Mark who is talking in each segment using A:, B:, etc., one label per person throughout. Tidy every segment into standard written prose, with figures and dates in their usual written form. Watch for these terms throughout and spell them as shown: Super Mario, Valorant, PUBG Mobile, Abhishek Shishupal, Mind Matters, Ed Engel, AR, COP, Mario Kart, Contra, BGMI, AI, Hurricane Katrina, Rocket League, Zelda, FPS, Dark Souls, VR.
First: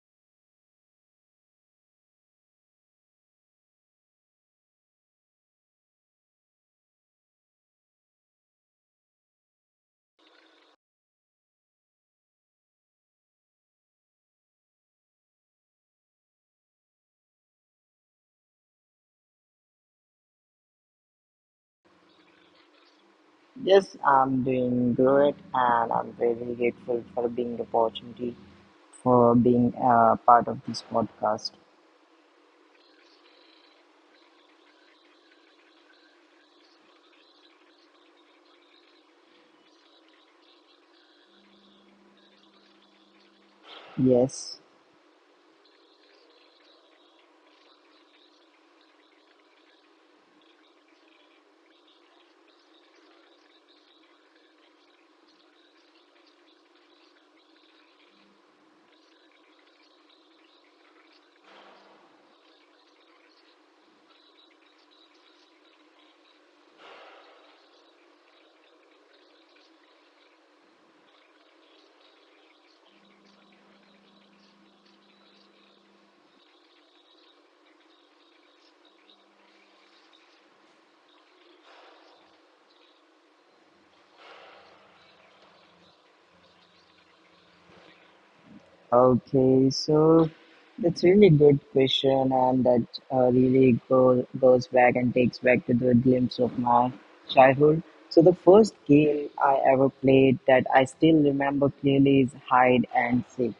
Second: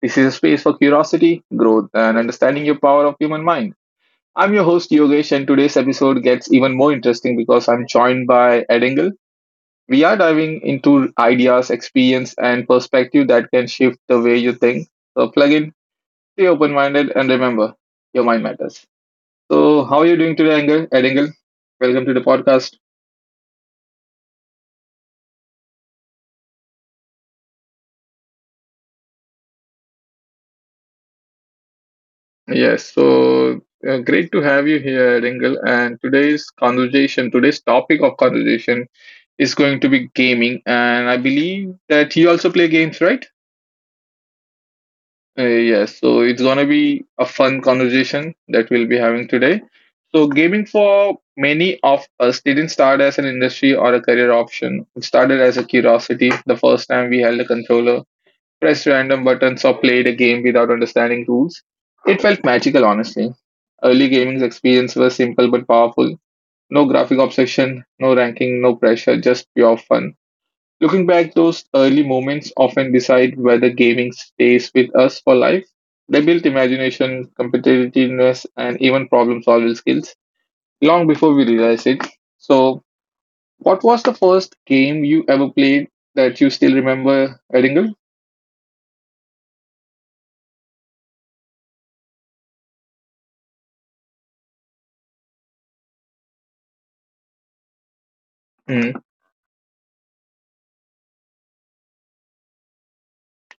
A: This is a space for curiosity, growth, and understanding your power of human mind. I'm your host Yogesh, and today's episode gets even more interesting because I'm joined by Ed Engel. We are diving into ideas, experience, and perspective that can shift the way you think. So plug in, stay open-minded, and remember, your mind matters. So, how are you doing today, Engel? Ed Engel, welcome to the podcast.
B: Yes, I'm doing great, and I'm very grateful for being the opportunity for being a part of this podcast.
A: Yes, so great to have you here, Ringle. And today's topic of conversation is going to be gaming. And I believe that you also play games, right?
B: Yes.
A: Yes, so it's going to be a fun conversation that we'll be having today. So, gaming for many of us didn't start as an industry or a career option, it started as a curiosity the first time we held a controller pressed random buttons, or played a game without understanding rules. It felt magical, honestly. Early gaming's experience was simple but powerful. No graphic obsession, no ranking, no pressure, just pure fun. Looking back, those early moments often decide whether gaming stays with us for life. They built imagination, competitiveness, and even problem solving skills long before we realized it. So, what was the first game you ever played that you still remember, Edingle?
B: Okay, so that's really good question, and that really goes back and takes back to the glimpse of my childhood. So the first
A: Mm.
B: game I ever played that I still remember clearly is hide and seek.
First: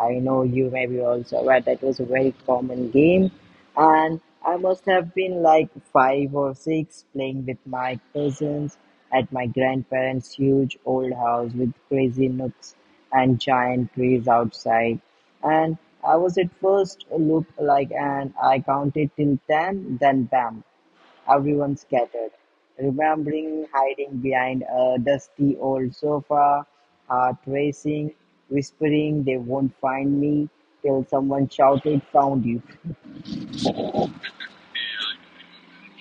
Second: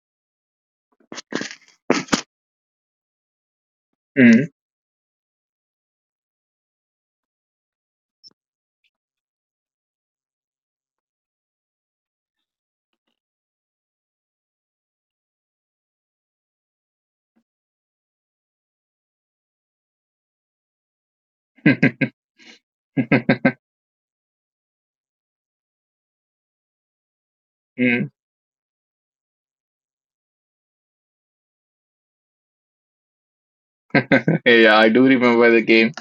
B: I know you may be also aware that was a very common game, and I must have been like five or six playing with my cousins at my grandparents' huge old house with crazy nooks and giant trees outside. And I was at first look like and I counted till ten, then bam, everyone
A: Mm.
B: scattered. Remembering hiding behind a dusty old sofa, heart
A: Mm.
B: racing, whispering they won't find me till someone shouted found you.
A: Yeah, I do remember the game,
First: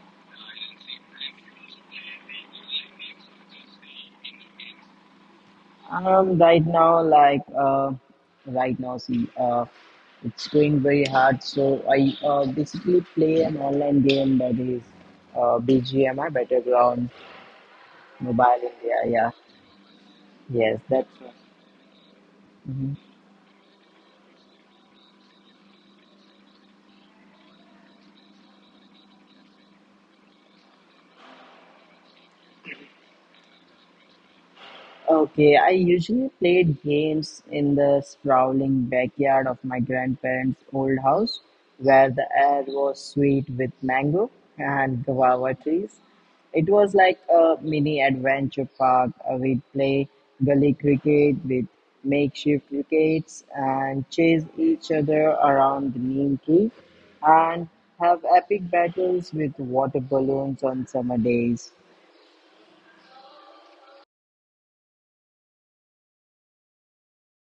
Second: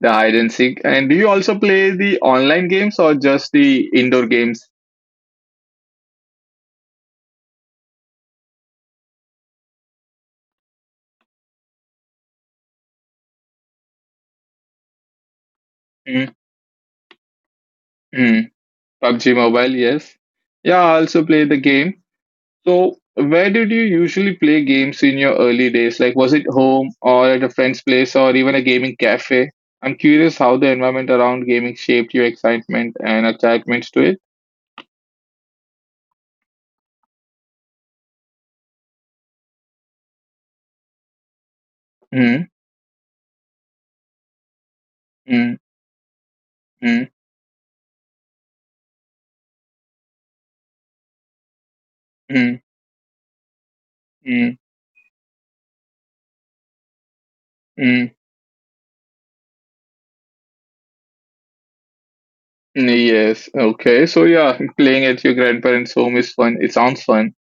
A: the hide and seek. And do you also play the online games or just the indoor games?
B: Right now, right now, see, it's going very hard. So I basically play an online game that is BGMI,
A: Mm.
B: Battleground
A: Mm.
B: Mobile India. Yeah,
A: PUBG Mobile, yes.
B: yes,
A: Yeah, I
B: that's.
A: also play the game. So, where did you usually play games in your early days? Like, was it home or at a friend's place or even a gaming cafe? I'm curious how the environment around gaming shaped your excitement and attachments to it.
B: Okay, I usually played games in the sprawling backyard of my grandparents' old house where the
A: Mm.
B: air was sweet with mango and guava
A: Mm.
B: trees. It was
A: Mm.
B: like a mini adventure park. We'd play gully cricket with
A: Mm.
B: makeshift wickets and chase
A: Mm.
B: each other around the neem tree and
A: Mm.
B: have epic battles with water balloons on summer days.
A: Yes. Okay. So yeah, playing at your grandparents' home is fun. It sounds fun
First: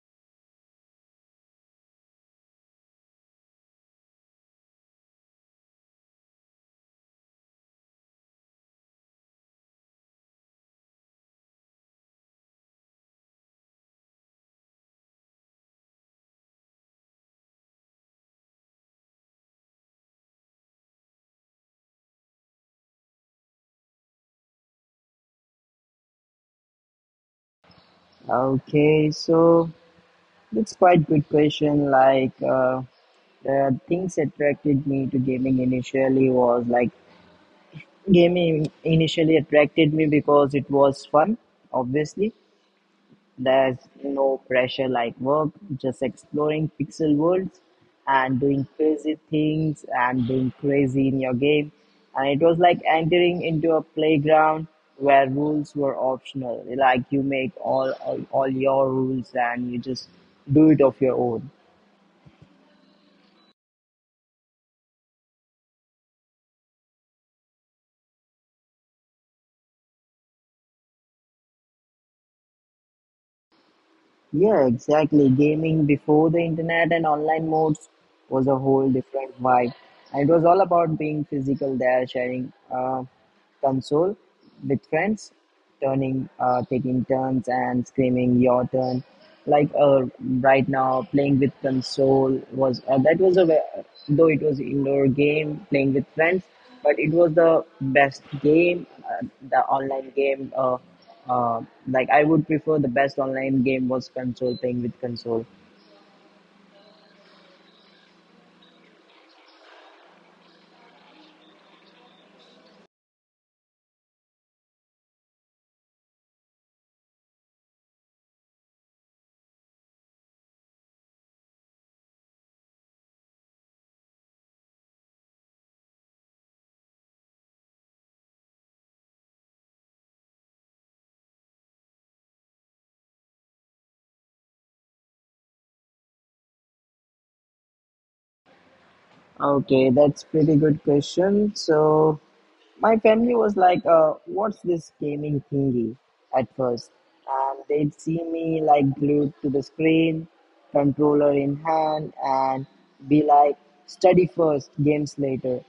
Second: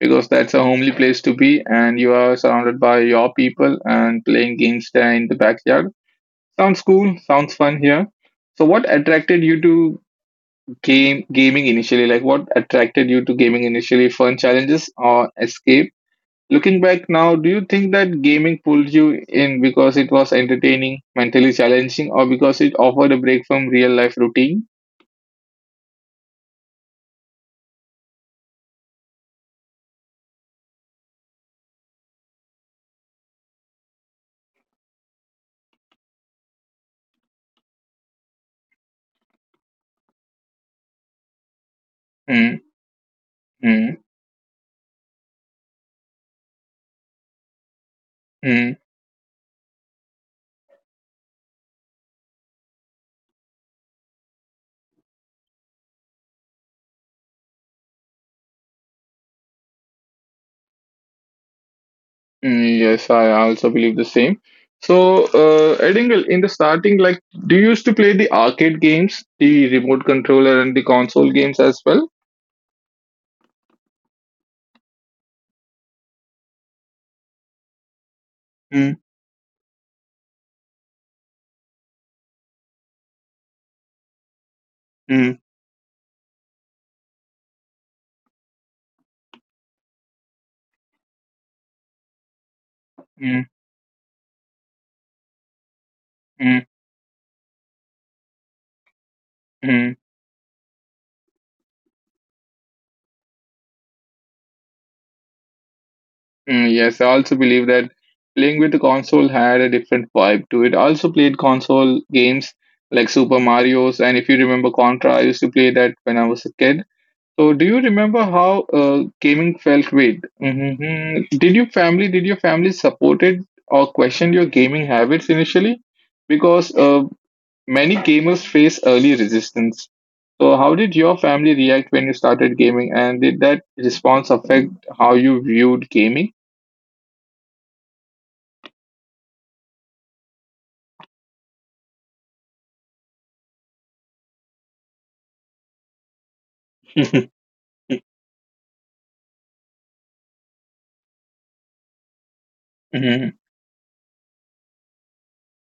A: because that's a homely place to be, and you are surrounded by your people and playing games there in the backyard. Sounds cool. Sounds fun here. So what attracted you to game gaming initially? Like what attracted you to gaming initially? Fun challenges or escape? Looking back now, do you think that gaming pulled you in because it was entertaining, mentally challenging, or because it offered a break from real life routine?
B: Okay, so that's quite good question. The things attracted me to gaming initially was like gaming initially attracted me because it was fun. Obviously, there's
A: Mm-hmm.
B: no pressure like work, just exploring pixel worlds and doing
A: Mm.
B: crazy things and being crazy in your game. And it was like entering into a playground where rules were optional. Like you make all your rules and you just do it of your own.
A: Mm, yes, I also believe the same. So, Edingle, in the starting, like, do you used to play the arcade games, the remote controller, and the console games as well?
B: Yeah, exactly. Gaming before the internet and online modes was a whole
A: Mm.
B: different vibe. And it was all about being physical there, sharing. Console with friends,
A: Mm.
B: taking turns and screaming your turn. Like uh, right now, playing with console was that was
A: Mm.
B: a though it was indoor game playing with friends,
A: Mm.
B: but it was the best game, the
A: Mm.
B: online game. Uh, like I would prefer the best online game was console playing with console.
A: Mm, yes, I also believe that playing with the console had a different vibe to it. I also played console games like Super Mario's, and if you remember Contra, I used to play that when I was a kid. So, do you remember how gaming felt weird? Hmm. Did your family supported or questioned your gaming habits initially? Because many gamers face early resistance. So, how did your family react when you started gaming, and did that response affect how you viewed gaming?
B: Okay, that's pretty good question. So my family was like, what's this gaming thingy at first? And they'd see me like glued to the screen, controller in hand, and be
A: Mhm.
B: like, study first, games later.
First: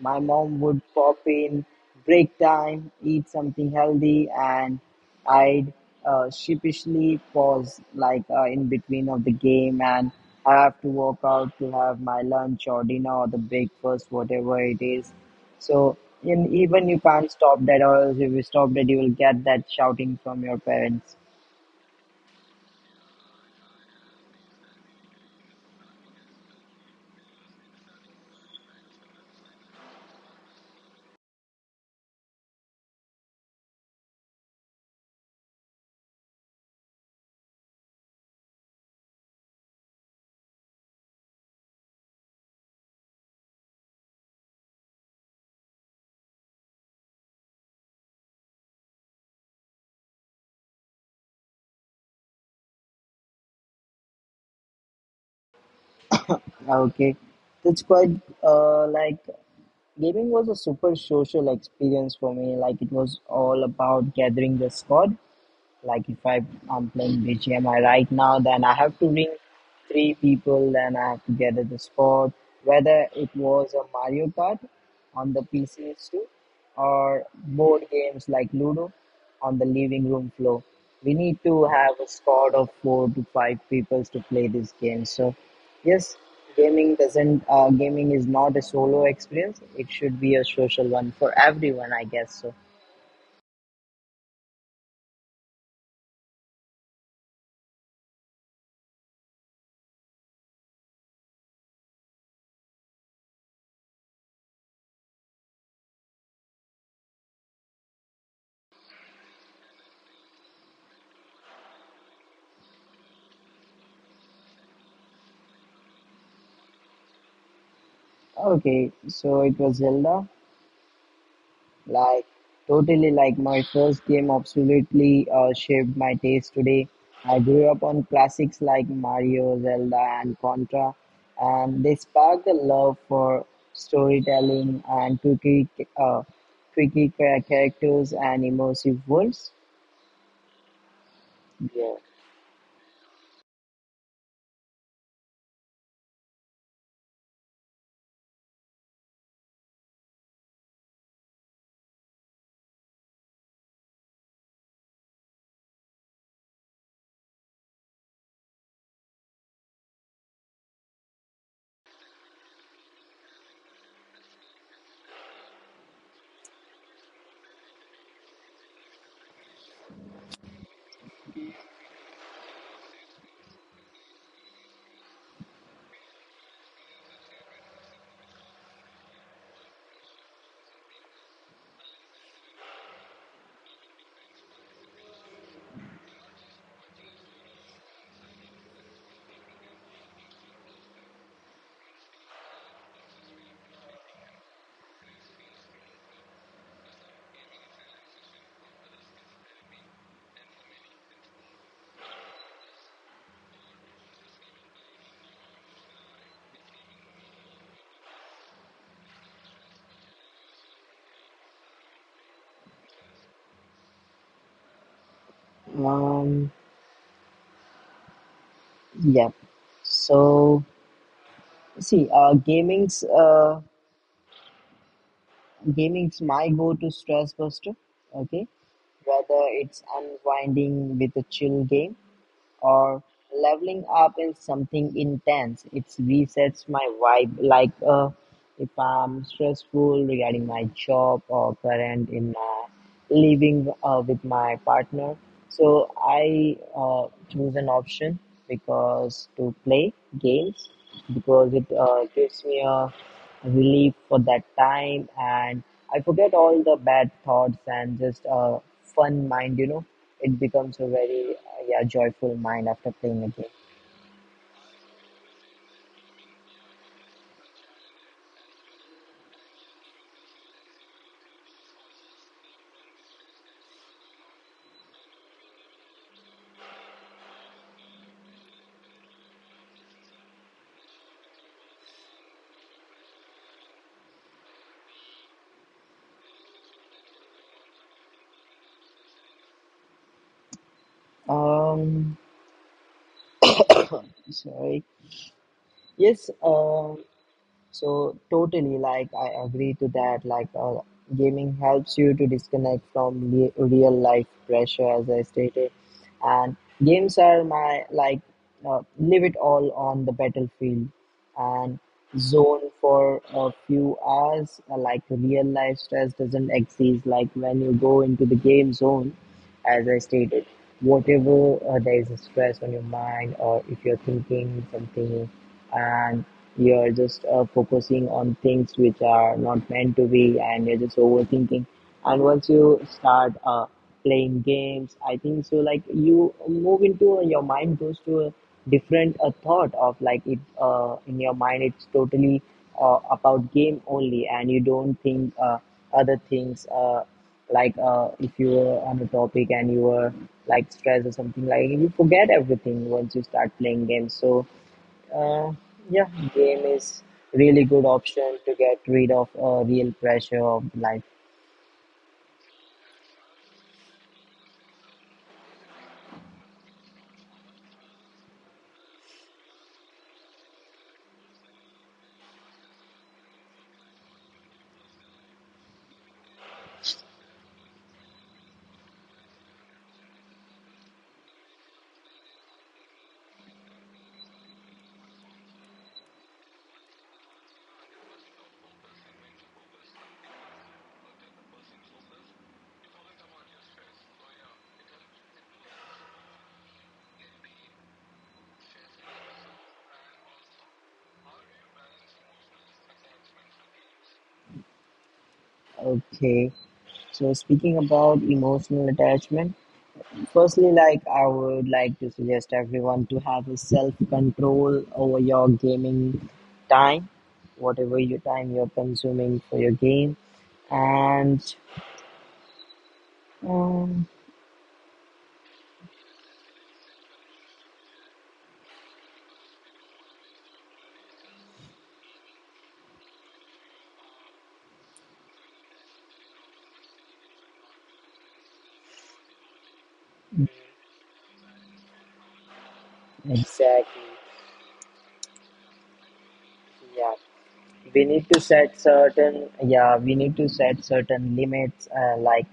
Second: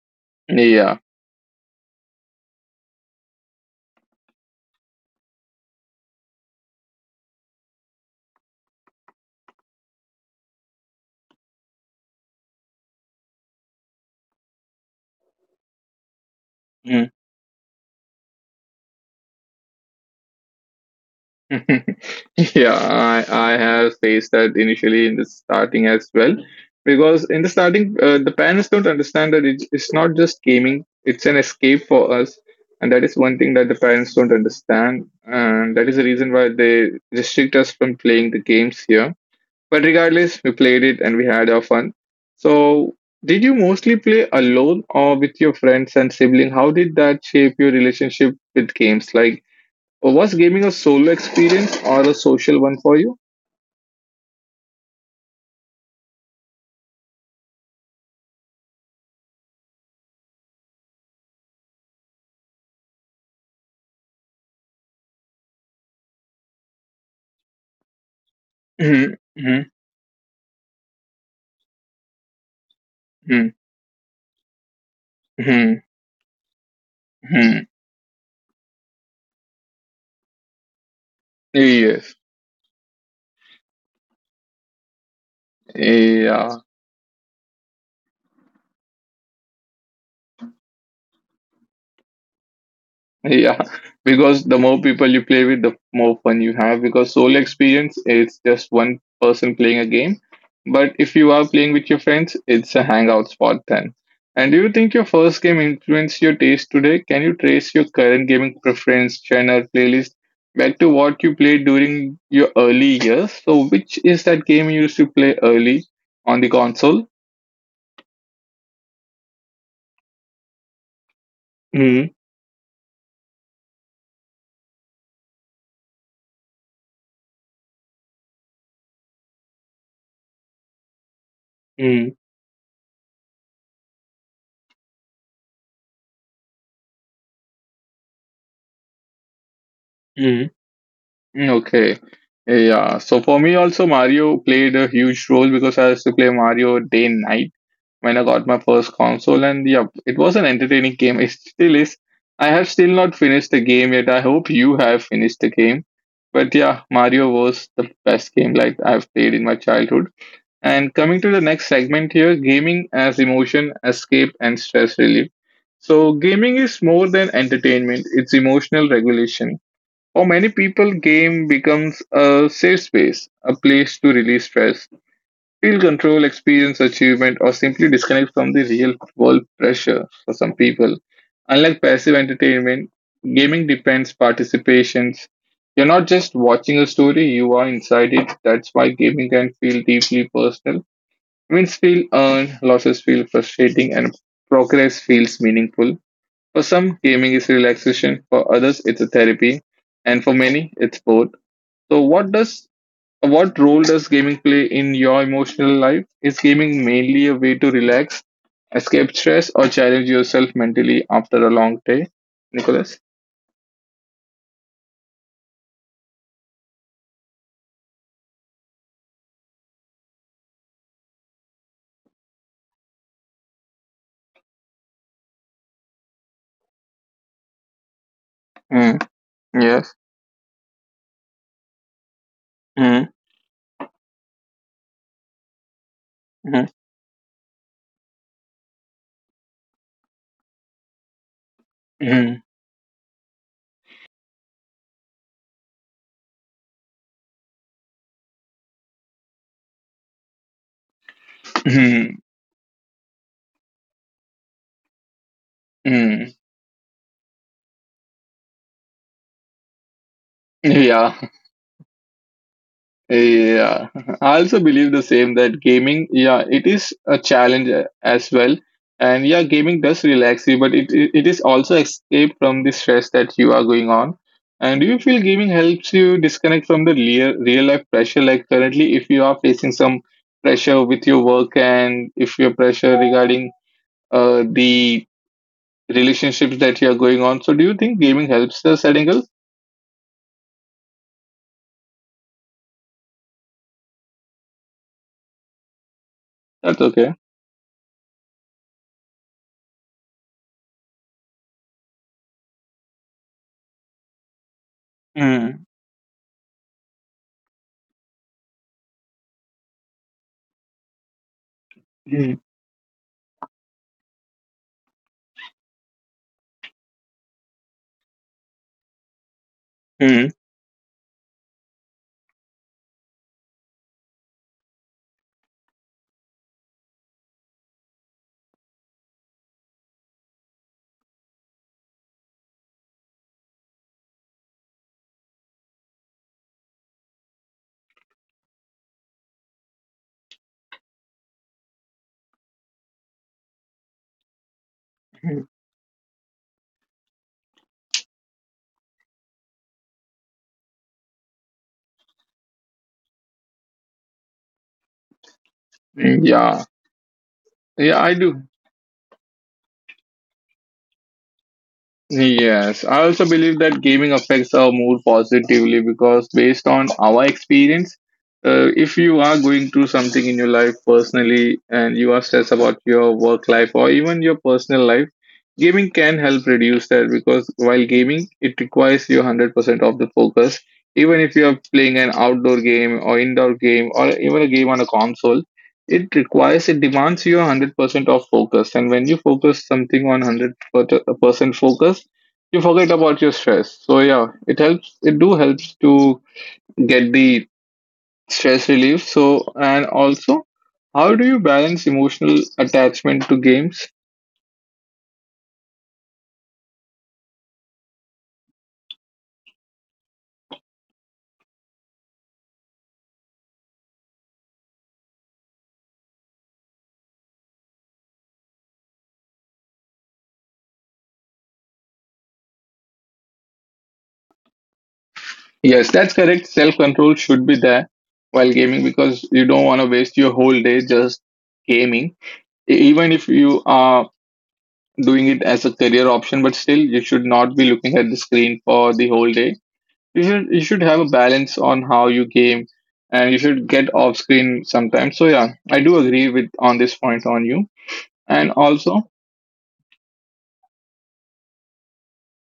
B: My mom would
A: Yeah.
B: pop in break time, eat something healthy, and I'd sheepishly pause in between of the game and I have to walk out to have my lunch or dinner or the breakfast, whatever it is. So and even you can't stop that, or else if you stop that, you will get that shouting from your parents.
A: Yeah, I have faced that initially in the starting as well. Because in the starting, the parents don't understand that it's not just gaming, it's an escape for us. And that is one thing that the parents don't understand. And that is the reason why they restrict us from playing the games here. But regardless, we played it and we had our fun. So, did you mostly play alone or with your friends and sibling? How did that shape your relationship with games? Like, was gaming a solo experience or a social one for you?
B: Okay, it's quite like gaming was a super social experience for me. Like it was all about gathering the squad. Like if I I'm playing BGMI right now, then I have to
A: Hmm.
B: ring
A: Hmm.
B: three people, then I have to gather the squad. Whether it
A: Mm-hmm.
B: was a Mario Kart on the
A: Hmm.
B: PCs too, or
A: Hmm.
B: board games like Ludo on the living room floor, we need to have a
A: Yes.
B: squad of four to five people to play this game. So, yes,
A: Yeah.
B: gaming is not a solo experience. It should be a social one for everyone, I guess. So.
A: Yeah, because the more people you play with, the more fun you have. Because solo experience, it's just one person playing a game. But if you are playing with your friends, it's a hangout spot then. And do you think your first game influenced your taste today? Can you trace your current gaming preference, genre, playlist back to what you played during your early years? So, which is that game you used to play early on the console?
B: Okay, so it was Zelda. Like, totally like my first game absolutely shaped my taste today. I grew up on classics like Mario, Zelda, and Contra, and they
A: Mm-hmm.
B: sparked a love for storytelling and quirky, uh, characters and immersive worlds.
A: Mm.
B: Yeah.
A: Okay. Yeah. So for me also Mario played a huge role because I used to play Mario day and night when I got my first console and yeah, it was an entertaining game. It still is. I have still not finished the game yet. I hope you have finished the game. But yeah, Mario was the best game like I've played in my childhood. And coming to the next segment here, gaming as emotion, escape and stress relief. So gaming is more than entertainment, it's emotional regulation. For many people, game becomes a safe space, a place to release stress, feel control, experience achievement, or simply disconnect from the real world pressure for some people. Unlike passive entertainment, gaming depends participations. You're not just watching a story, you are inside it. That's why gaming can feel deeply personal. Wins feel earned, losses feel frustrating, and progress feels meaningful. For some, gaming is relaxation, for others, it's a therapy, and for many, it's both. So, what role does gaming play in your emotional life? Is gaming mainly a way to relax, escape stress, or challenge yourself mentally after a long day? Nicholas?
B: Um, yeah. So, see, gaming's my go-to stress buster, okay,
A: Mm.
B: whether it's
A: Yes.
B: unwinding with a chill game or
A: Mm.
B: leveling up in something intense. It resets
A: Mm.
B: my vibe, if I'm stressful regarding my job or current in
A: Mm.
B: my living with my partner. So I choose an option because to play games because it
A: Mm.
B: gives me a relief for that time, and I forget
A: Mm.
B: all the bad thoughts and just a fun mind, you know it becomes a
A: Yeah.
B: very yeah joyful mind after playing a game.
A: Yeah, I also believe the same that gaming, yeah, it is a challenge as well. And yeah, gaming does relax you, but it is also escape from the stress that you are going on. And do you feel gaming helps you disconnect from the real life pressure? Like currently, if you are facing some pressure with your work and if your pressure regarding the relationships that you are going on, so do you think gaming helps us, Edingle?
B: Um, Sorry. Yes.
A: That's okay.
B: So totally, like I agree to that. Gaming helps you to disconnect from real life pressure, as I
A: Mm.
B: stated, and games are my like live it all on the battlefield and
A: Mm.
B: zone for a few hours. Like real life stress doesn't exist. Like when you go into the game zone, as I
A: Mm.
B: stated, whatever there is a stress on your mind, or if you're thinking something and you're just focusing on things which are not meant to be, and you're just overthinking. And once you start playing games, I think so. Like you move into your mind goes to a different thought of like it in your mind. It's totally about game only, and you don't think other things. If you were on a topic and you were like stressed or something like you forget everything once you start playing games. So uh, yeah,
A: Mm. Yeah.
B: game is really good
A: Yeah, I
B: option
A: do.
B: to get rid of real pressure of life.
A: Yes, I also believe that gaming affects our mood positively because, based on our experience, if you are going through something in your life personally and you are stressed about your work life or even your personal life, gaming can help reduce that because while gaming, it requires you 100% of the focus. Even if you are playing an outdoor game or indoor game or even a game on a console, it requires, it demands you 100% of focus. And when you focus something on 100% focus, you forget about your stress. So yeah, it helps, it do helps to get the stress relief. So, and also, how do you balance emotional attachment to games?
B: Okay, so speaking about emotional attachment, firstly, like I would like to suggest everyone to have a self control over your gaming time, whatever your time you're consuming for your game, and um,
A: Yes, that's correct. Self control should be there while gaming because you don't want to waste your whole day just gaming. Even if you are doing it as a career option, but still you should not be looking at the screen for the whole day. You should have a balance on how you game and you should get
B: exactly.
A: off screen sometimes. So yeah, I do agree with on this
B: Yeah,
A: point on you.
B: we need to
A: And
B: set
A: also,
B: certain yeah, we need to set certain limits, uh, like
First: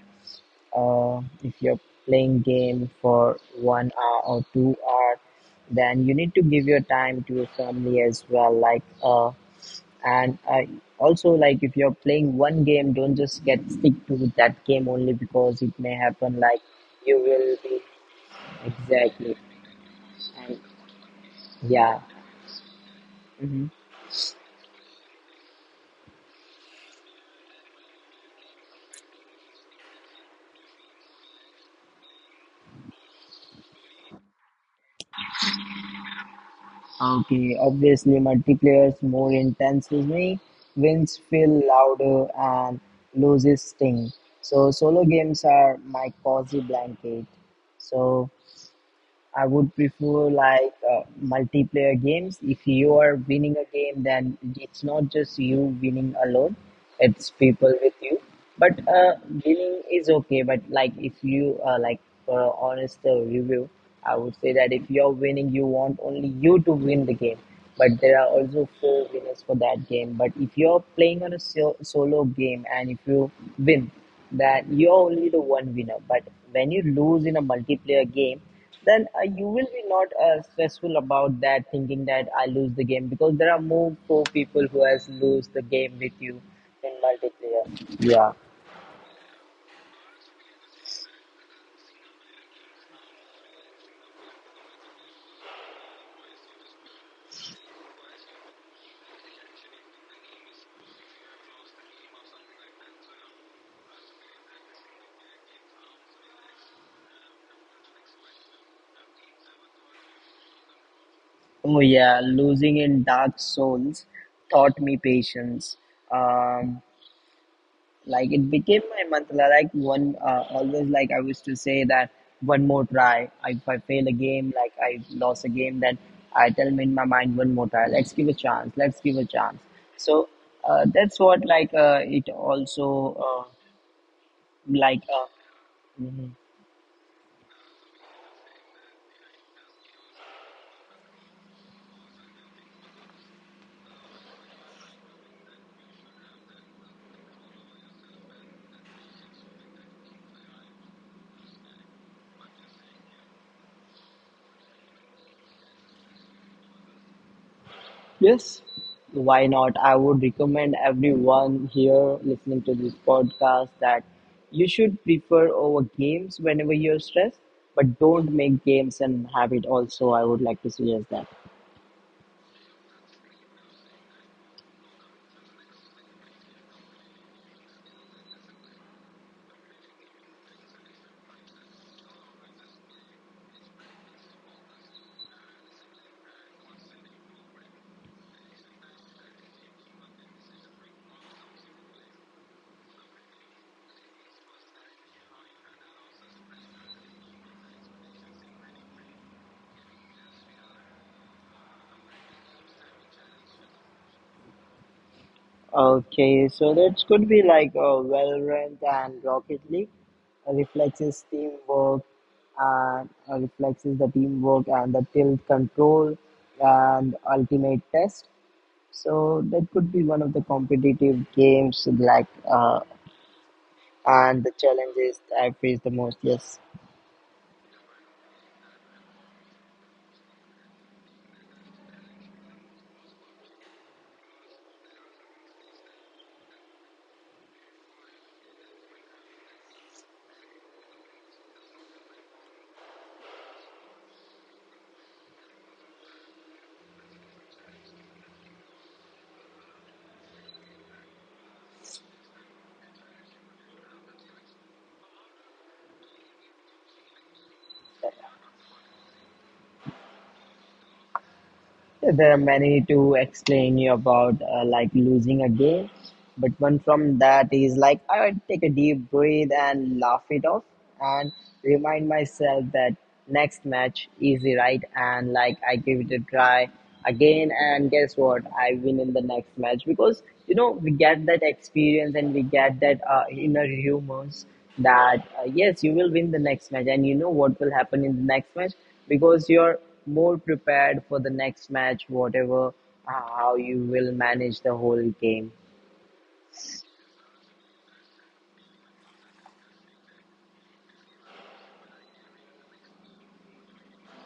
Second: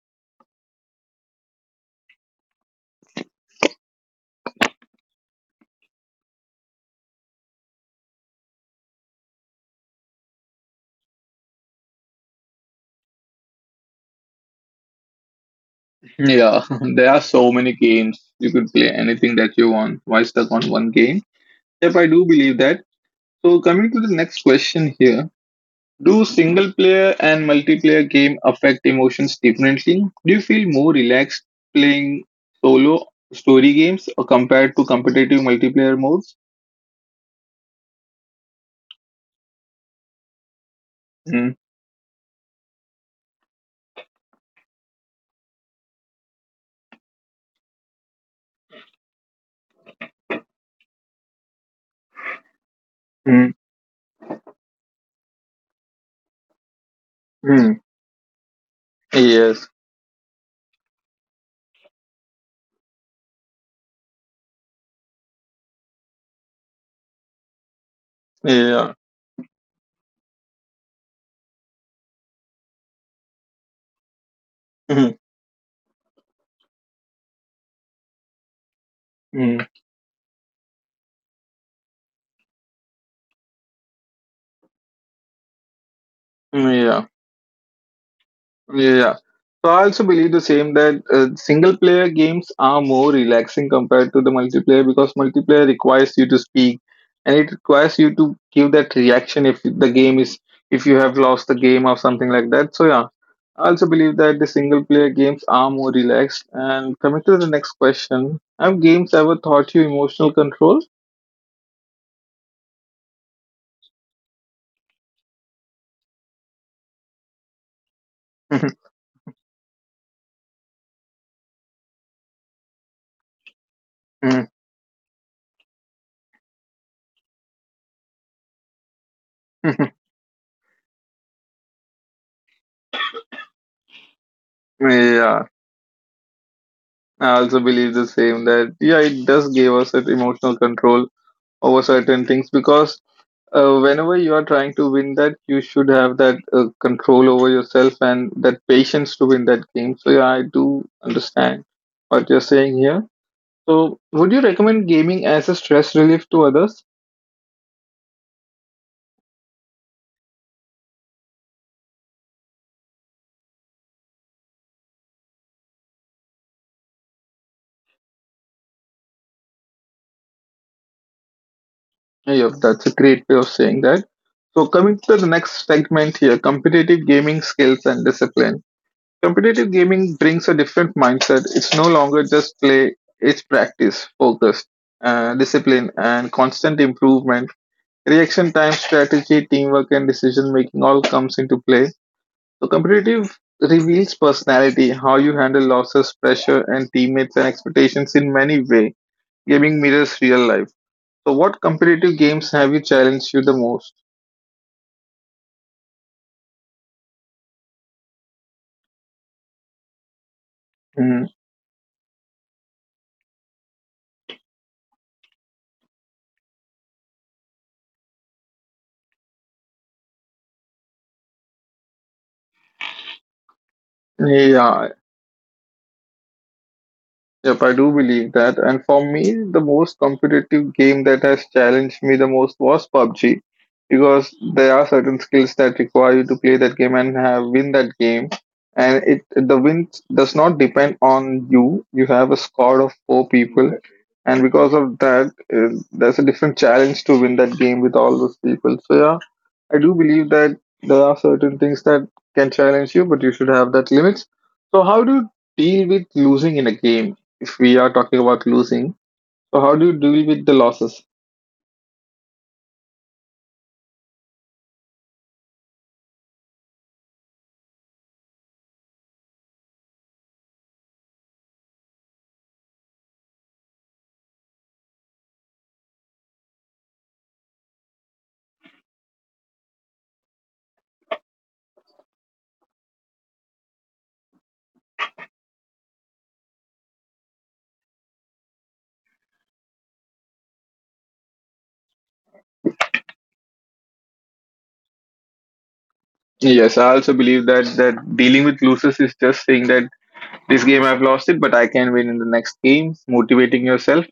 B: uh, if you're playing game for 1 hour or 2 hour, then you need to give your time to your family as well, like and also like if you're playing one game don't just get stick to that game only because it may happen like
A: yeah, there
B: you
A: are so
B: will
A: many
B: be
A: games. You could play
B: exactly
A: anything that you want. Why stuck
B: and
A: on one game? Yep,
B: yeah.
A: I do believe that. So
B: Mhm.
A: coming to the next question here, do single player and multiplayer game affect emotions differently? Do you feel more relaxed playing solo story games or compared to competitive multiplayer modes?
B: Okay, obviously multiplayer's more intense with me, wins
A: Mm.
B: feel louder and loses sting. So solo games are my cozy blanket. So I would prefer multiplayer games. If you are
A: Mm.
B: winning a game, then it's not just you winning alone; it's people
A: Mm.
B: with you. But
A: Yes.
B: Winning is okay. But like if you like for a honest review, I would say that if you're winning, you want only you to win the game. But there are also
A: Yeah.
B: four winners for that game. But if you're playing on a solo game and if you win, then you're
A: Mm.
B: only the one winner. But when you lose in a multiplayer game, then you
A: Mm,
B: will be not stressful about that thinking that I lose the game because there are more four people who has lose the game with you in
A: yeah.
B: multiplayer. Yeah.
A: Yeah. Yeah. So I also believe the same that single player games are more relaxing compared to the multiplayer because multiplayer requires you to speak and it requires you to give that reaction if the game is if you have lost the game or something like that. So yeah, I also believe that the single player games are more relaxed. And coming to the next question, have games ever taught you emotional control?
B: Oh yeah, losing in Dark Souls taught me patience. um like it became my mantra, like one, always like I used to say that one more try. If I fail a
A: Yeah,
B: game, like I lost a game, then I tell me in my mind one more try, let's give a chance, let's give a chance. So that's what like it also like mm-hmm.
A: I also believe the same that yeah, it does give us that emotional control over certain things because whenever you are trying to win that, you should have that control over yourself and that patience to win that game. So, yeah, I do understand what you're saying here. So, would you recommend gaming as a stress relief to others?
B: Yes, why not? I would recommend everyone here listening to this podcast that you should prefer over games whenever you're stressed, but don't make games an habit also. I would like to suggest that.
A: Yeah, yeah, that's a great way of saying that. So, coming to the next segment here competitive gaming skills and discipline. Competitive gaming brings a different mindset. It's no longer just play, it's practice, focus, discipline, and constant improvement. Reaction time, strategy, teamwork, and decision making all comes into play. So, competitive reveals personality, how you handle losses, pressure, and teammates and expectations in many ways. Gaming mirrors real life. So, what competitive games have you challenged you the most?
B: Okay, so that could be Valorant and Rocket League. Uh,
A: Mm.
B: reflexes teamwork Reflexes, the teamwork, and the tilt control and ultimate test. So that could be one of the competitive games, and the
A: Yeah.
B: challenges I face the most. Yes,
A: Yep, I do believe that. And for me, the most competitive game that has challenged me the most was PUBG because there are certain skills that require you to play that game and have win that game. And it the win does not depend on you. You have a squad of four people, and because of that, there's a different challenge to win that game with all those people. So yeah, I do believe that there are certain things that can challenge you, but you should have that limits. So how do you deal with losing in a game? If we are talking about losing, so how do you deal with the losses?
B: there are many to explain you about, like losing a game. But one from that is like I would take a deep breath and laugh it off, and remind myself that next match easy, right? And like I give it a try again, and guess what? I win in the next match because you know we get that experience and we get that inner humors that yes, you will win the next match, and you know what will happen in the next match because you're more prepared for the next match, whatever how you will manage the whole game.
A: Yes, I also believe that dealing with losses is just saying that this game I've lost it, but I can win in the next game. Motivating yourself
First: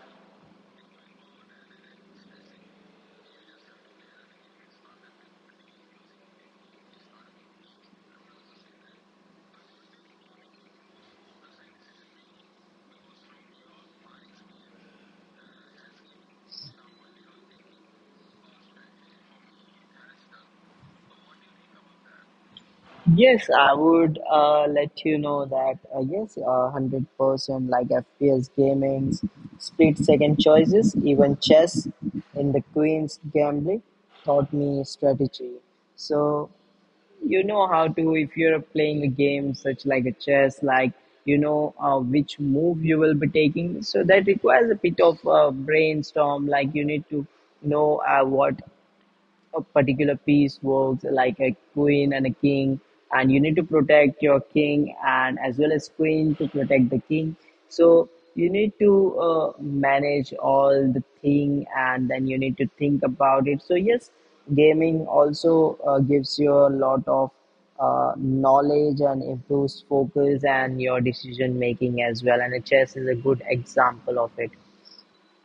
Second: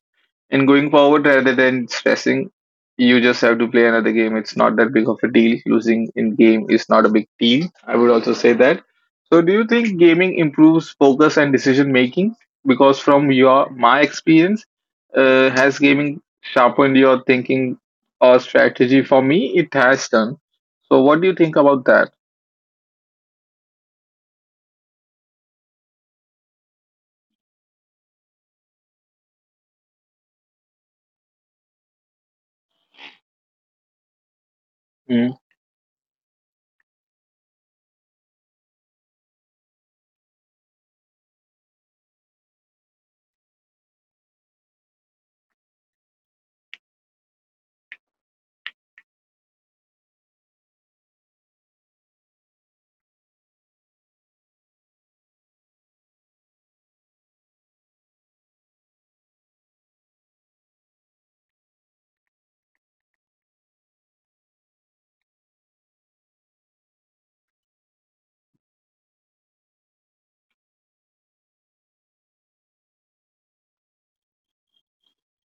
A: and going forward, rather than stressing, you just have to play another game. It's not that big of a deal. Losing in game is not a big deal. I would also say that. So, do you think gaming improves focus and decision making? Because from your my experience, has gaming sharpened your thinking or strategy? For me, it has done. So, what do you think about that?
B: Yes, I would let you know that 100% like FPS gamings, split second choices, even chess in the Queen's Gambling taught me
A: Mm,
B: strategy. So, you know how to if you're playing a game such like a chess like you know which move you will be taking, so that requires a bit of brainstorm. Like, you need to know what a particular piece works, like a queen and a king, and you need to protect your king and as well as queen to protect the king. So you need to manage all the thing and then you need to think about it. So yes, gaming also gives you a lot of knowledge and improves focus and your decision making as well, and a chess is a good example of it.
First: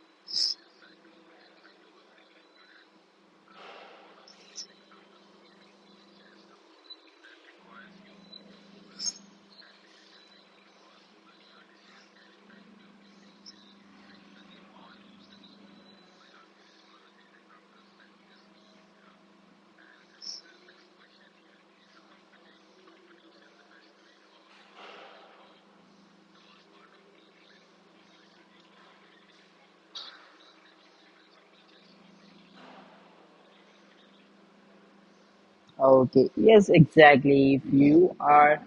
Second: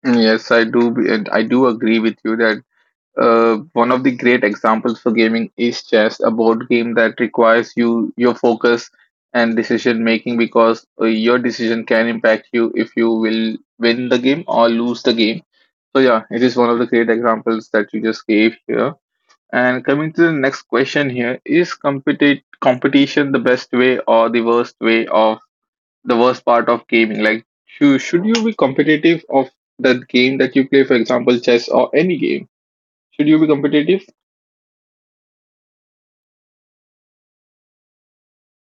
A: yes, and I do agree with you that one of the great examples for gaming is chess, a board game that requires you your focus and decision making because your decision can impact you if you will win the game or lose the game. So yeah, it is one of the great examples that you just gave here. And coming to the next question here, is competition the best way or the worst way of the worst part of gaming? Like, should you be competitive of that game that you play, for example, chess or any game? Should you be competitive?
B: Okay, yes, exactly. If you are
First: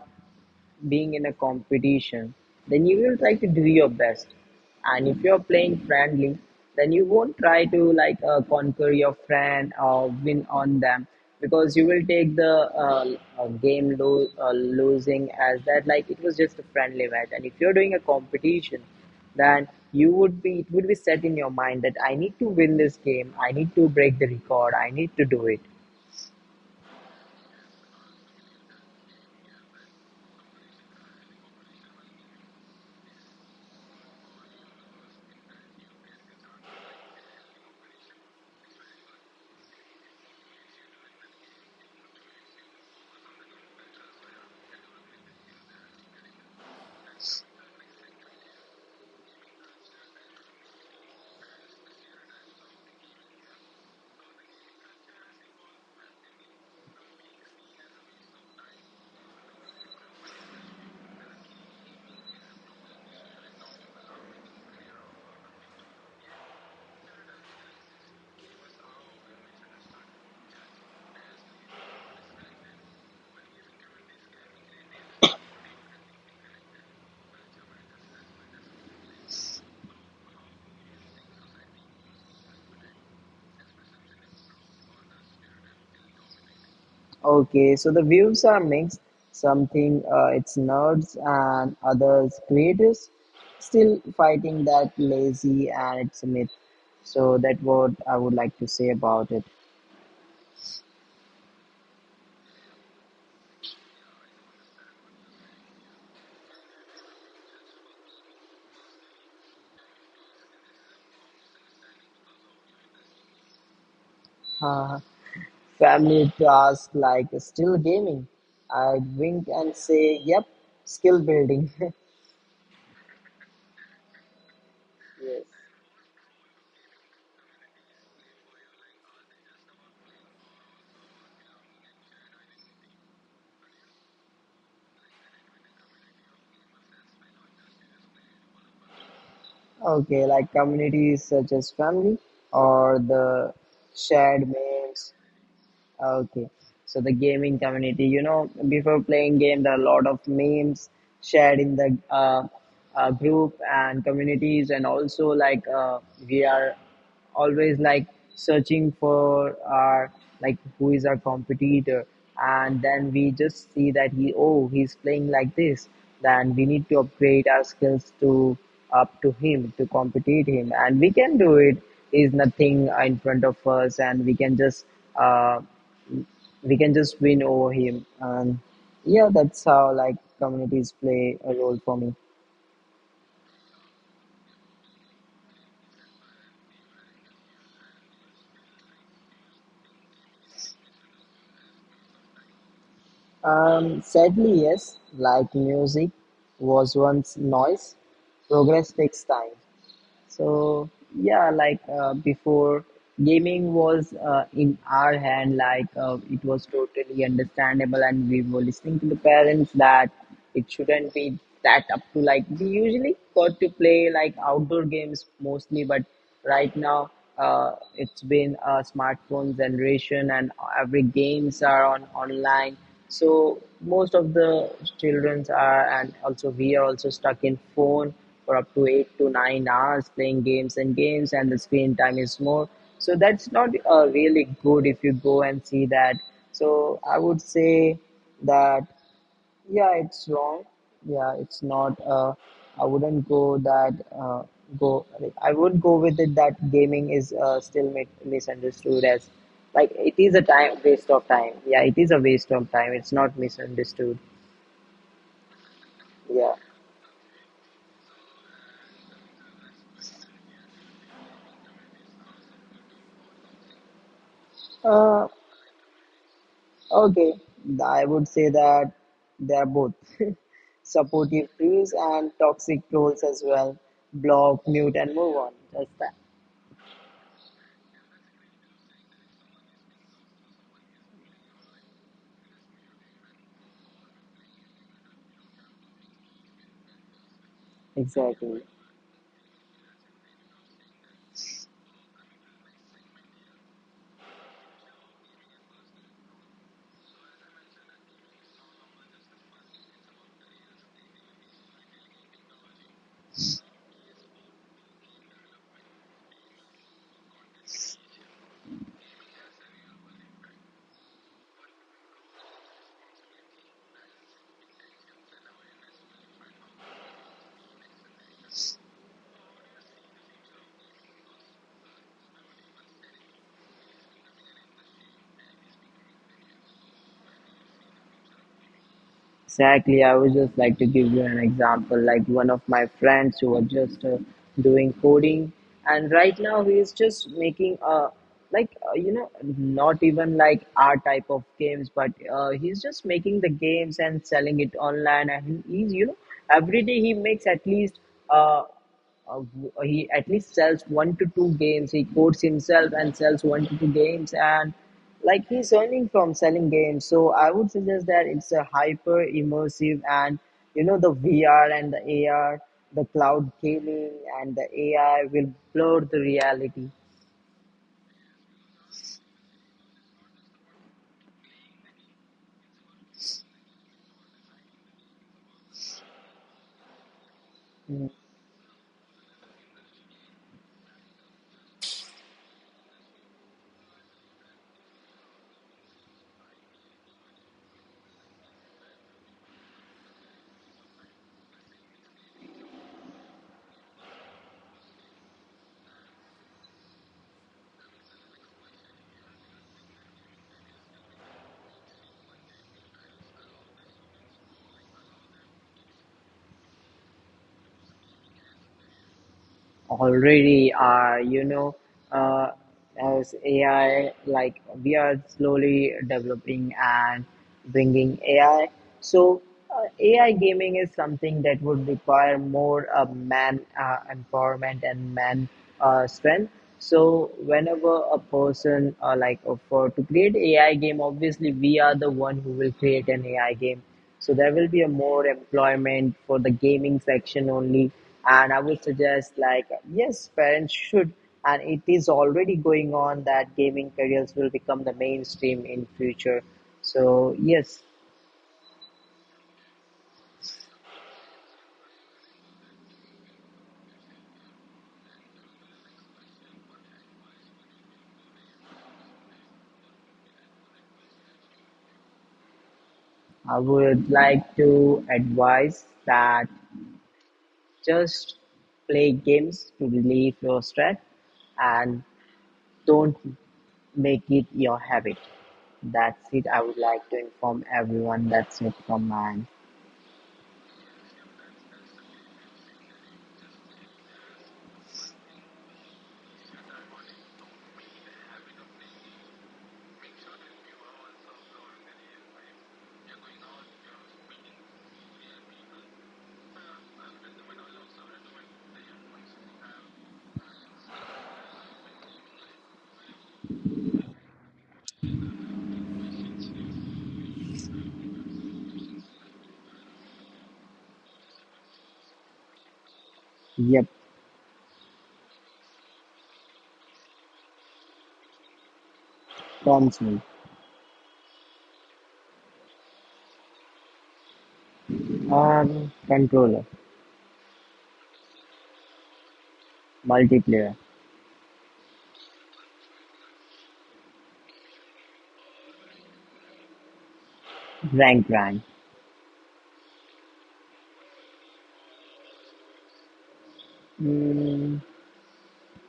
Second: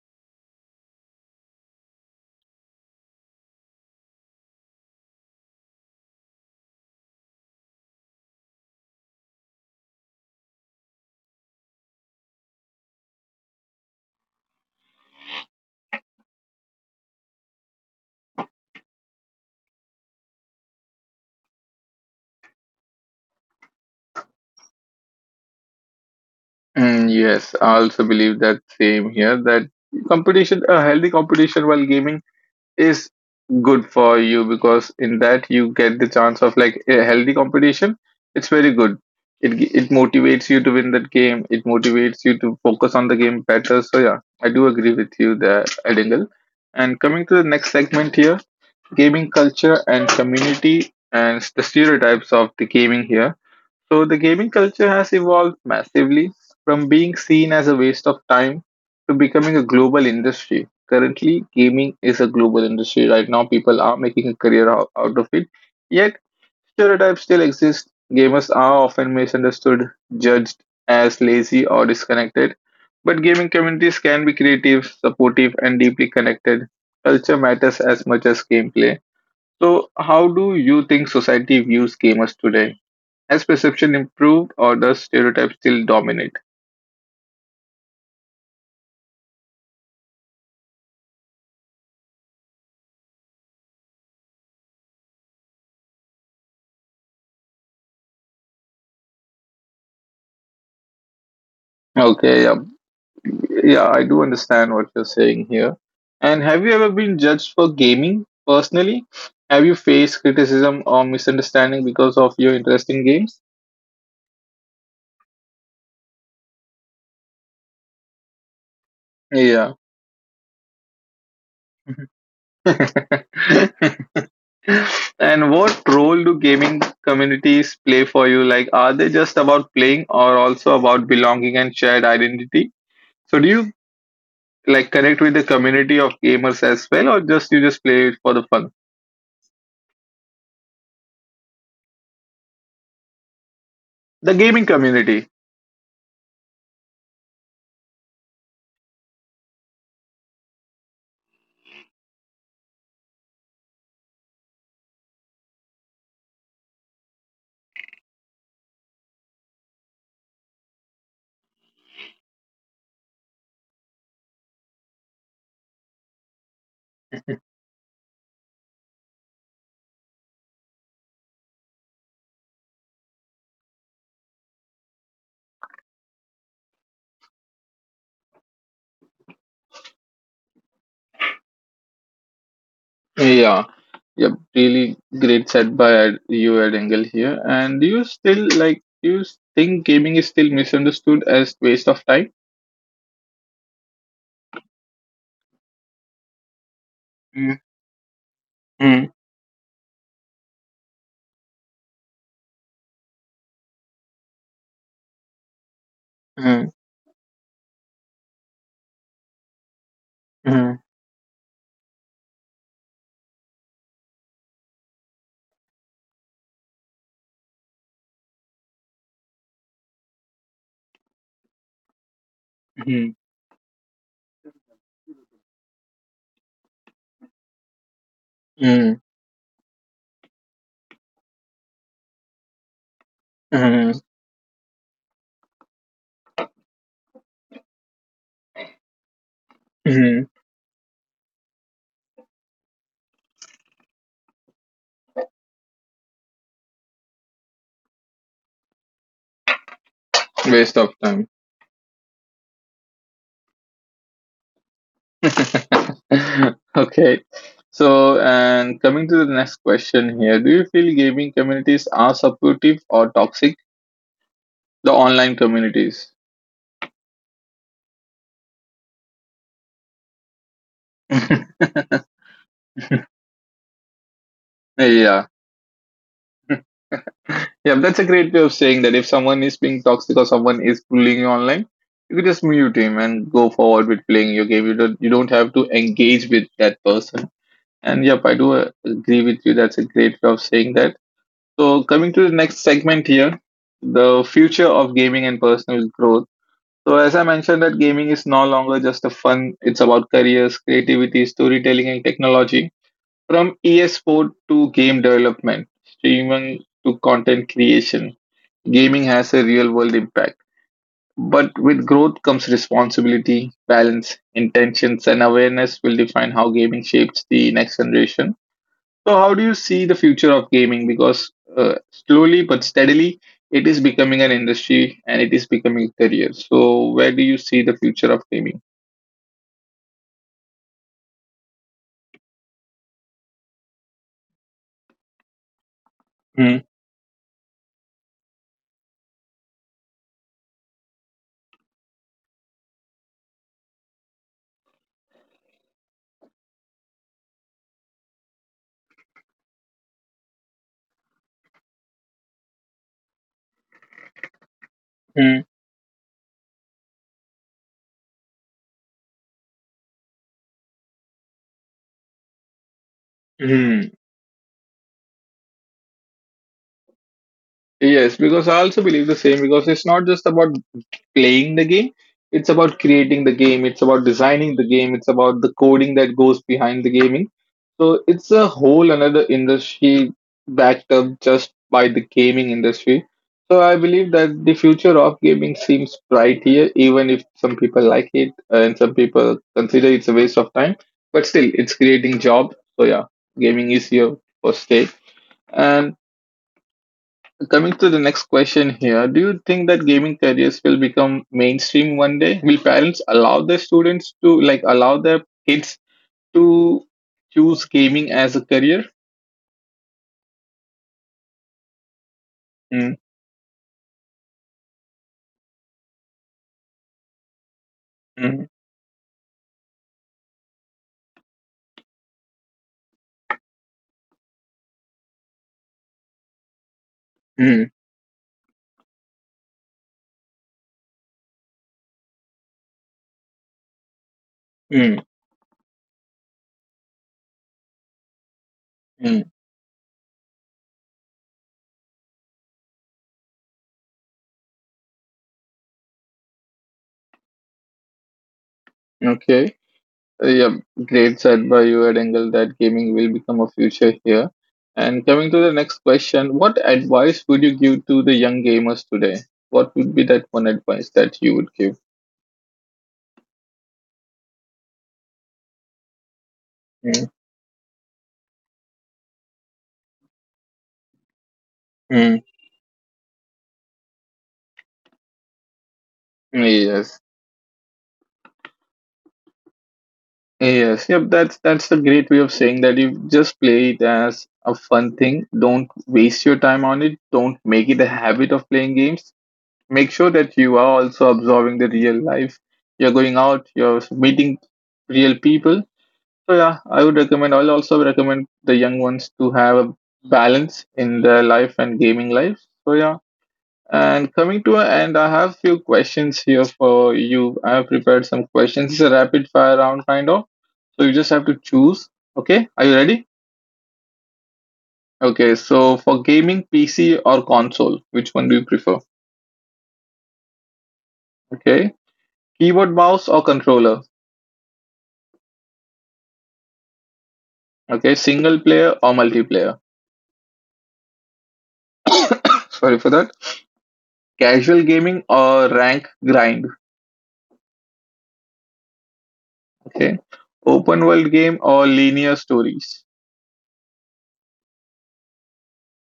B: being in a competition, then you will try to do your best. And if you're playing friendly, then you won't try to like conquer your friend or win on them, because you will take the losing as that, like it was just a friendly match. And if you're doing a competition, then you would be it would be set in your mind that I need to win this game. I need to break the record. I need to do it.
A: Mm, yes, I also believe that same here that competition, a healthy competition while gaming is good for you because in that you get the chance of like a healthy competition. It's very good. It motivates you to win that game. It motivates you to focus on the game better. So yeah, I do agree with you there, Edingle. And coming to the next segment here, gaming culture and community and the stereotypes of the gaming here, so the gaming culture has evolved massively from being seen as a waste of time to becoming a global industry. Currently, gaming is a global industry. Right now, people are making a career out of it. Yet, stereotypes still exist. Gamers are often misunderstood, judged as lazy or disconnected. But gaming communities can be creative, supportive, and deeply connected. Culture matters as much as gameplay. So, how do you think society views gamers today? Has perception improved, or does stereotype still dominate?
B: Okay, so the views are mixed. Something it's nerds and others creators, still fighting that lazy, and it's a myth. So that what I would like to say about it.
A: Okay, yeah, yeah, I do understand what you're saying here. And have you ever been judged for gaming personally? Have you faced criticism or misunderstanding because of your interest in games?
B: Uh, family task like still gaming. I wink
A: Yeah.
B: and say, "Yep, skill building." Yes.
A: And what role do gaming communities play for you? Like, are they just about playing or also about belonging and shared identity? So, do you like connect with the community of gamers as well, or just you just play it for the fun?
B: Okay, like communities such as family or the
A: The
B: shared
A: gaming
B: meals.
A: community.
B: Okay, so the gaming community, you know, before playing game, there are a lot of memes shared in the group and communities, and also like we are always like searching for our like who is our competitor, and then we just see that he oh he's playing like this, then we need to upgrade our skills to up to him, to compete him, and we can do it. Is nothing in front of us, and we can just. Uh, we can just win over him and yeah, that's how like communities play a role for me.
A: Yeah, yeah, really great said by you, Ed Engel here. And do you still like? Do you think gaming is still misunderstood as waste of time?
B: Um, sadly yes, like music was once
A: Mm,
B: noise, progress
A: mm,
B: takes time. So yeah, like before, gaming was in our hand. Like it was
A: mm,
B: totally understandable, and we were listening to the parents that it
A: mm,
B: shouldn't be that up to, like we usually got to play like outdoor games mostly, but right now it's been a smartphone generation, and every games are on online. So most of the childrens are, and also we are also stuck in phone for
A: mm,
B: up to
A: mm,
B: 8 to 9 hours playing games and games, and the screen time is more. So that's not
A: mm,
B: really good if you go and see that. So I would say that yeah, it's
A: mm.
B: wrong. Yeah, it's not. I wouldn't go that I would go with it that gaming is still misunderstood as like it is a time
A: Waste of
B: waste of
A: time.
B: time. Yeah, it is a waste of time. It's not misunderstood. Yeah.
A: Okay. So, and coming to the next question here, do you feel gaming communities are supportive or toxic? The
B: Uh,
A: online communities.
B: okay, I would say that they are both supportive
A: Yeah.
B: views and toxic trolls as well. Block, mute, and
A: Yeah,
B: move on. That's that.
A: that's a great way of saying that if someone is being toxic or someone is bullying you online, you can just mute him and go forward with playing your game. You don't have to engage with that person. And yep, I do
B: Exactly.
A: agree with you. That's a great way of saying that. So coming to the next segment here, the future of gaming and personal growth. So as I mentioned that gaming is no longer just a fun, it's about careers, creativity, storytelling and technology. From e-sport to game development, streaming to content creation, gaming has a real world impact. But with growth comes responsibility, balance, intentions, and awareness will define how gaming shapes the next generation. So, how do you see the future of gaming? Because slowly but steadily, it is becoming an industry and it is becoming a career. So, where do you see the future of gaming?
B: Exactly. I would just like to give you an example. Like one of my friends who was just doing coding, and right
A: Mm-hmm.
B: now he is just making a like you know, not even like our type of games, but he's just making the games and selling it online. And he's you know, every day he makes at least uh, uh, he at least sells one to two games. He codes himself and sells one to two games, and like he's earning from selling games. So I would suggest that it's a hyper immersive, and you know the VR and the AR, the cloud gaming, and the AI will blur the reality.
A: Yes, because I also believe the same. Because it's not just about playing the game, it's about creating the game, it's about designing the game, it's about the coding that goes behind the gaming. So
B: Hmm.
A: it's a whole another industry backed up just by the gaming industry. So I believe that the future of gaming seems bright here, even if some people like it and some people consider it's a waste of time. But still, it's creating jobs. So yeah, gaming is here for stay. And coming to the next question here, do you think that gaming careers will become mainstream one day? Will parents allow their students to like allow their kids to choose gaming as a career?
B: Already are, you know, uh,
A: Mm,
B: as AI, like we are slowly developing and bringing
A: mm,
B: AI. So AI gaming is something that would require more man empowerment and man strength. So
A: mm,
B: whenever a person for to create AI game, obviously we are the one who will create an AI game, so there will be a
A: mm,
B: more employment for the gaming section only. And I would
A: mm.
B: suggest, like, yes, parents should, and it is already going on that gaming careers will become the mainstream in future. So yes,
A: Okay. Yeah, great said by you, Ed Engel, that gaming will become a future here. And coming to the next question, what advice would you give to the young gamers today? What would be that one advice that you would give?
B: I would like to advise that
A: Mm,
B: just play games to relieve your stress and don't make it your habit. That's it.
A: mm,
B: I would
A: yes.
B: like to inform everyone. That's it from mine.
A: Yes, yep, that's a great way of saying that you just play it as a fun thing. Don't waste your time on it. Don't make it a habit of playing games. Make sure that you are also observing the real life. You're going out, you're meeting real people. So yeah, I'll also recommend the young ones to have a balance in their life and gaming life. So yeah, and coming to an end, I have few questions here for you. I have prepared some questions. It's a rapid fire round kind of. So you just have to choose. Okay, are you ready?
B: Yep,
A: Okay, so for gaming, PC or console, which one do you prefer?
B: promise me.
A: Okay, keyboard, mouse, or controller?
B: Controller,
A: Okay, single player or multiplayer?
B: multiplayer,
A: Sorry for that. Casual gaming or rank grind?
B: rank rank.
A: Okay, open world game or linear stories?
B: Mm,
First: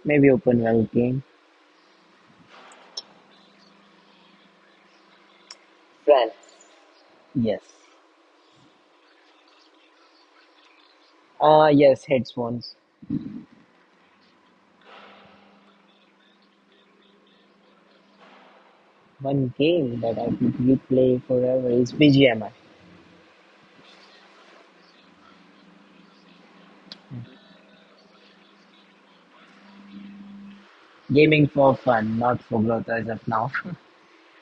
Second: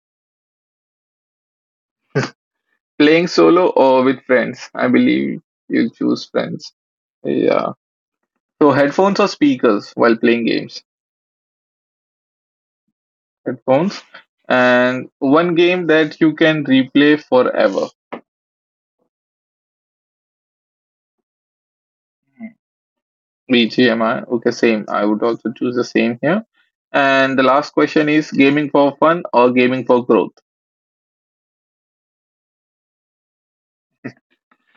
B: maybe open world game.
A: Playing solo or with friends? I believe you choose
B: Friends.
A: friends.
B: Yes.
A: Yeah. So headphones or speakers while playing games?
B: Yes, headphones.
A: Headphones. And one game that you can replay forever.
B: One game that I could replay forever is BGMI.
A: BGMI. Okay, same. I would also choose the same here. And the last question is gaming for fun or gaming for growth?
B: Gaming for fun, not for growth as of now.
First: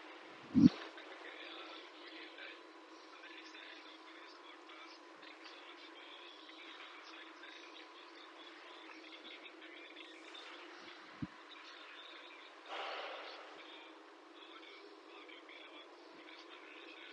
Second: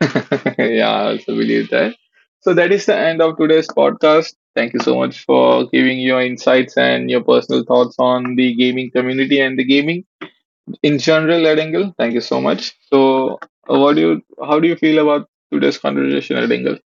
A: Yeah, I also believe that. So that is the end of today's podcast. Thank you so much for giving your insights and your personal thoughts on the gaming community and the gaming in general, Ed Engel. Thank you so much. So what do you how do you feel about today's conversation, Ed Engel?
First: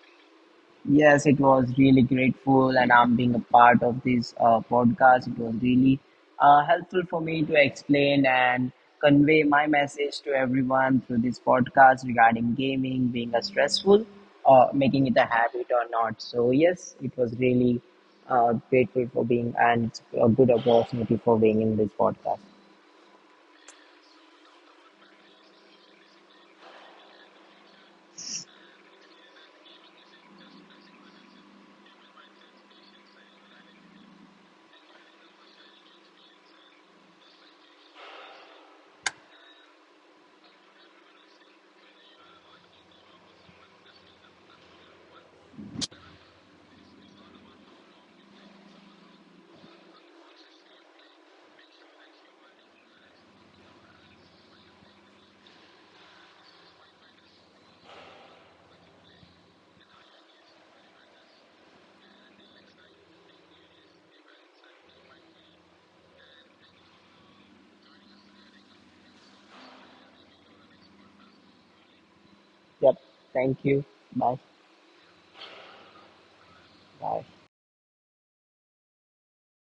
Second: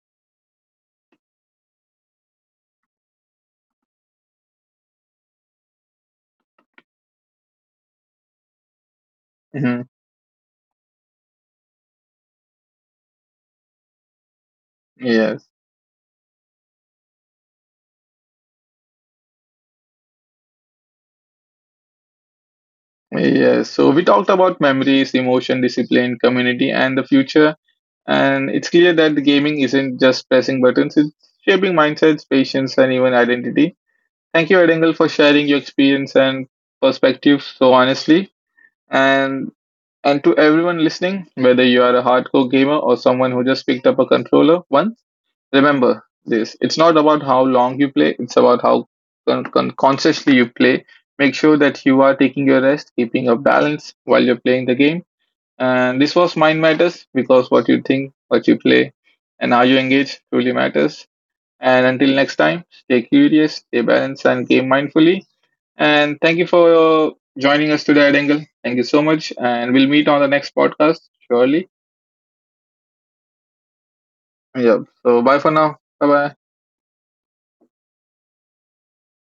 B: Yes, it was really grateful, and I'm being a part of this podcast. It was really helpful for me to explain and convey my
A: Hmm.
B: message to everyone through this podcast regarding gaming being a stressful or making it a
A: Yes.
B: habit or not. So, yes, it was really grateful for being and a good opportunity for being in this podcast.
A: Yes, so we talked about memories, emotion, discipline, community, and the future, and it's clear that the gaming isn't just pressing buttons, it's shaping mindsets, patience, and even identity. Thank you, Ed, for sharing your experience and perspective so honestly. and and to everyone listening, whether you are a hardcore gamer or someone who just picked up a controller once, remember this: it's not about how long you play, it's about how consciously you play. Make sure that you are taking your rest, keeping your balance while you're playing the game. And this was Mind Matters, because what you think, what you play, and how you engage truly matters. And until next time, stay curious, stay balanced, and game mindfully. And thank you for joining us today, Adengle. Thank you so much. And we'll meet on the next podcast, surely.
B: Yep, thank you. Bye.
A: Yeah. So bye for now. Bye bye.
B: Bye.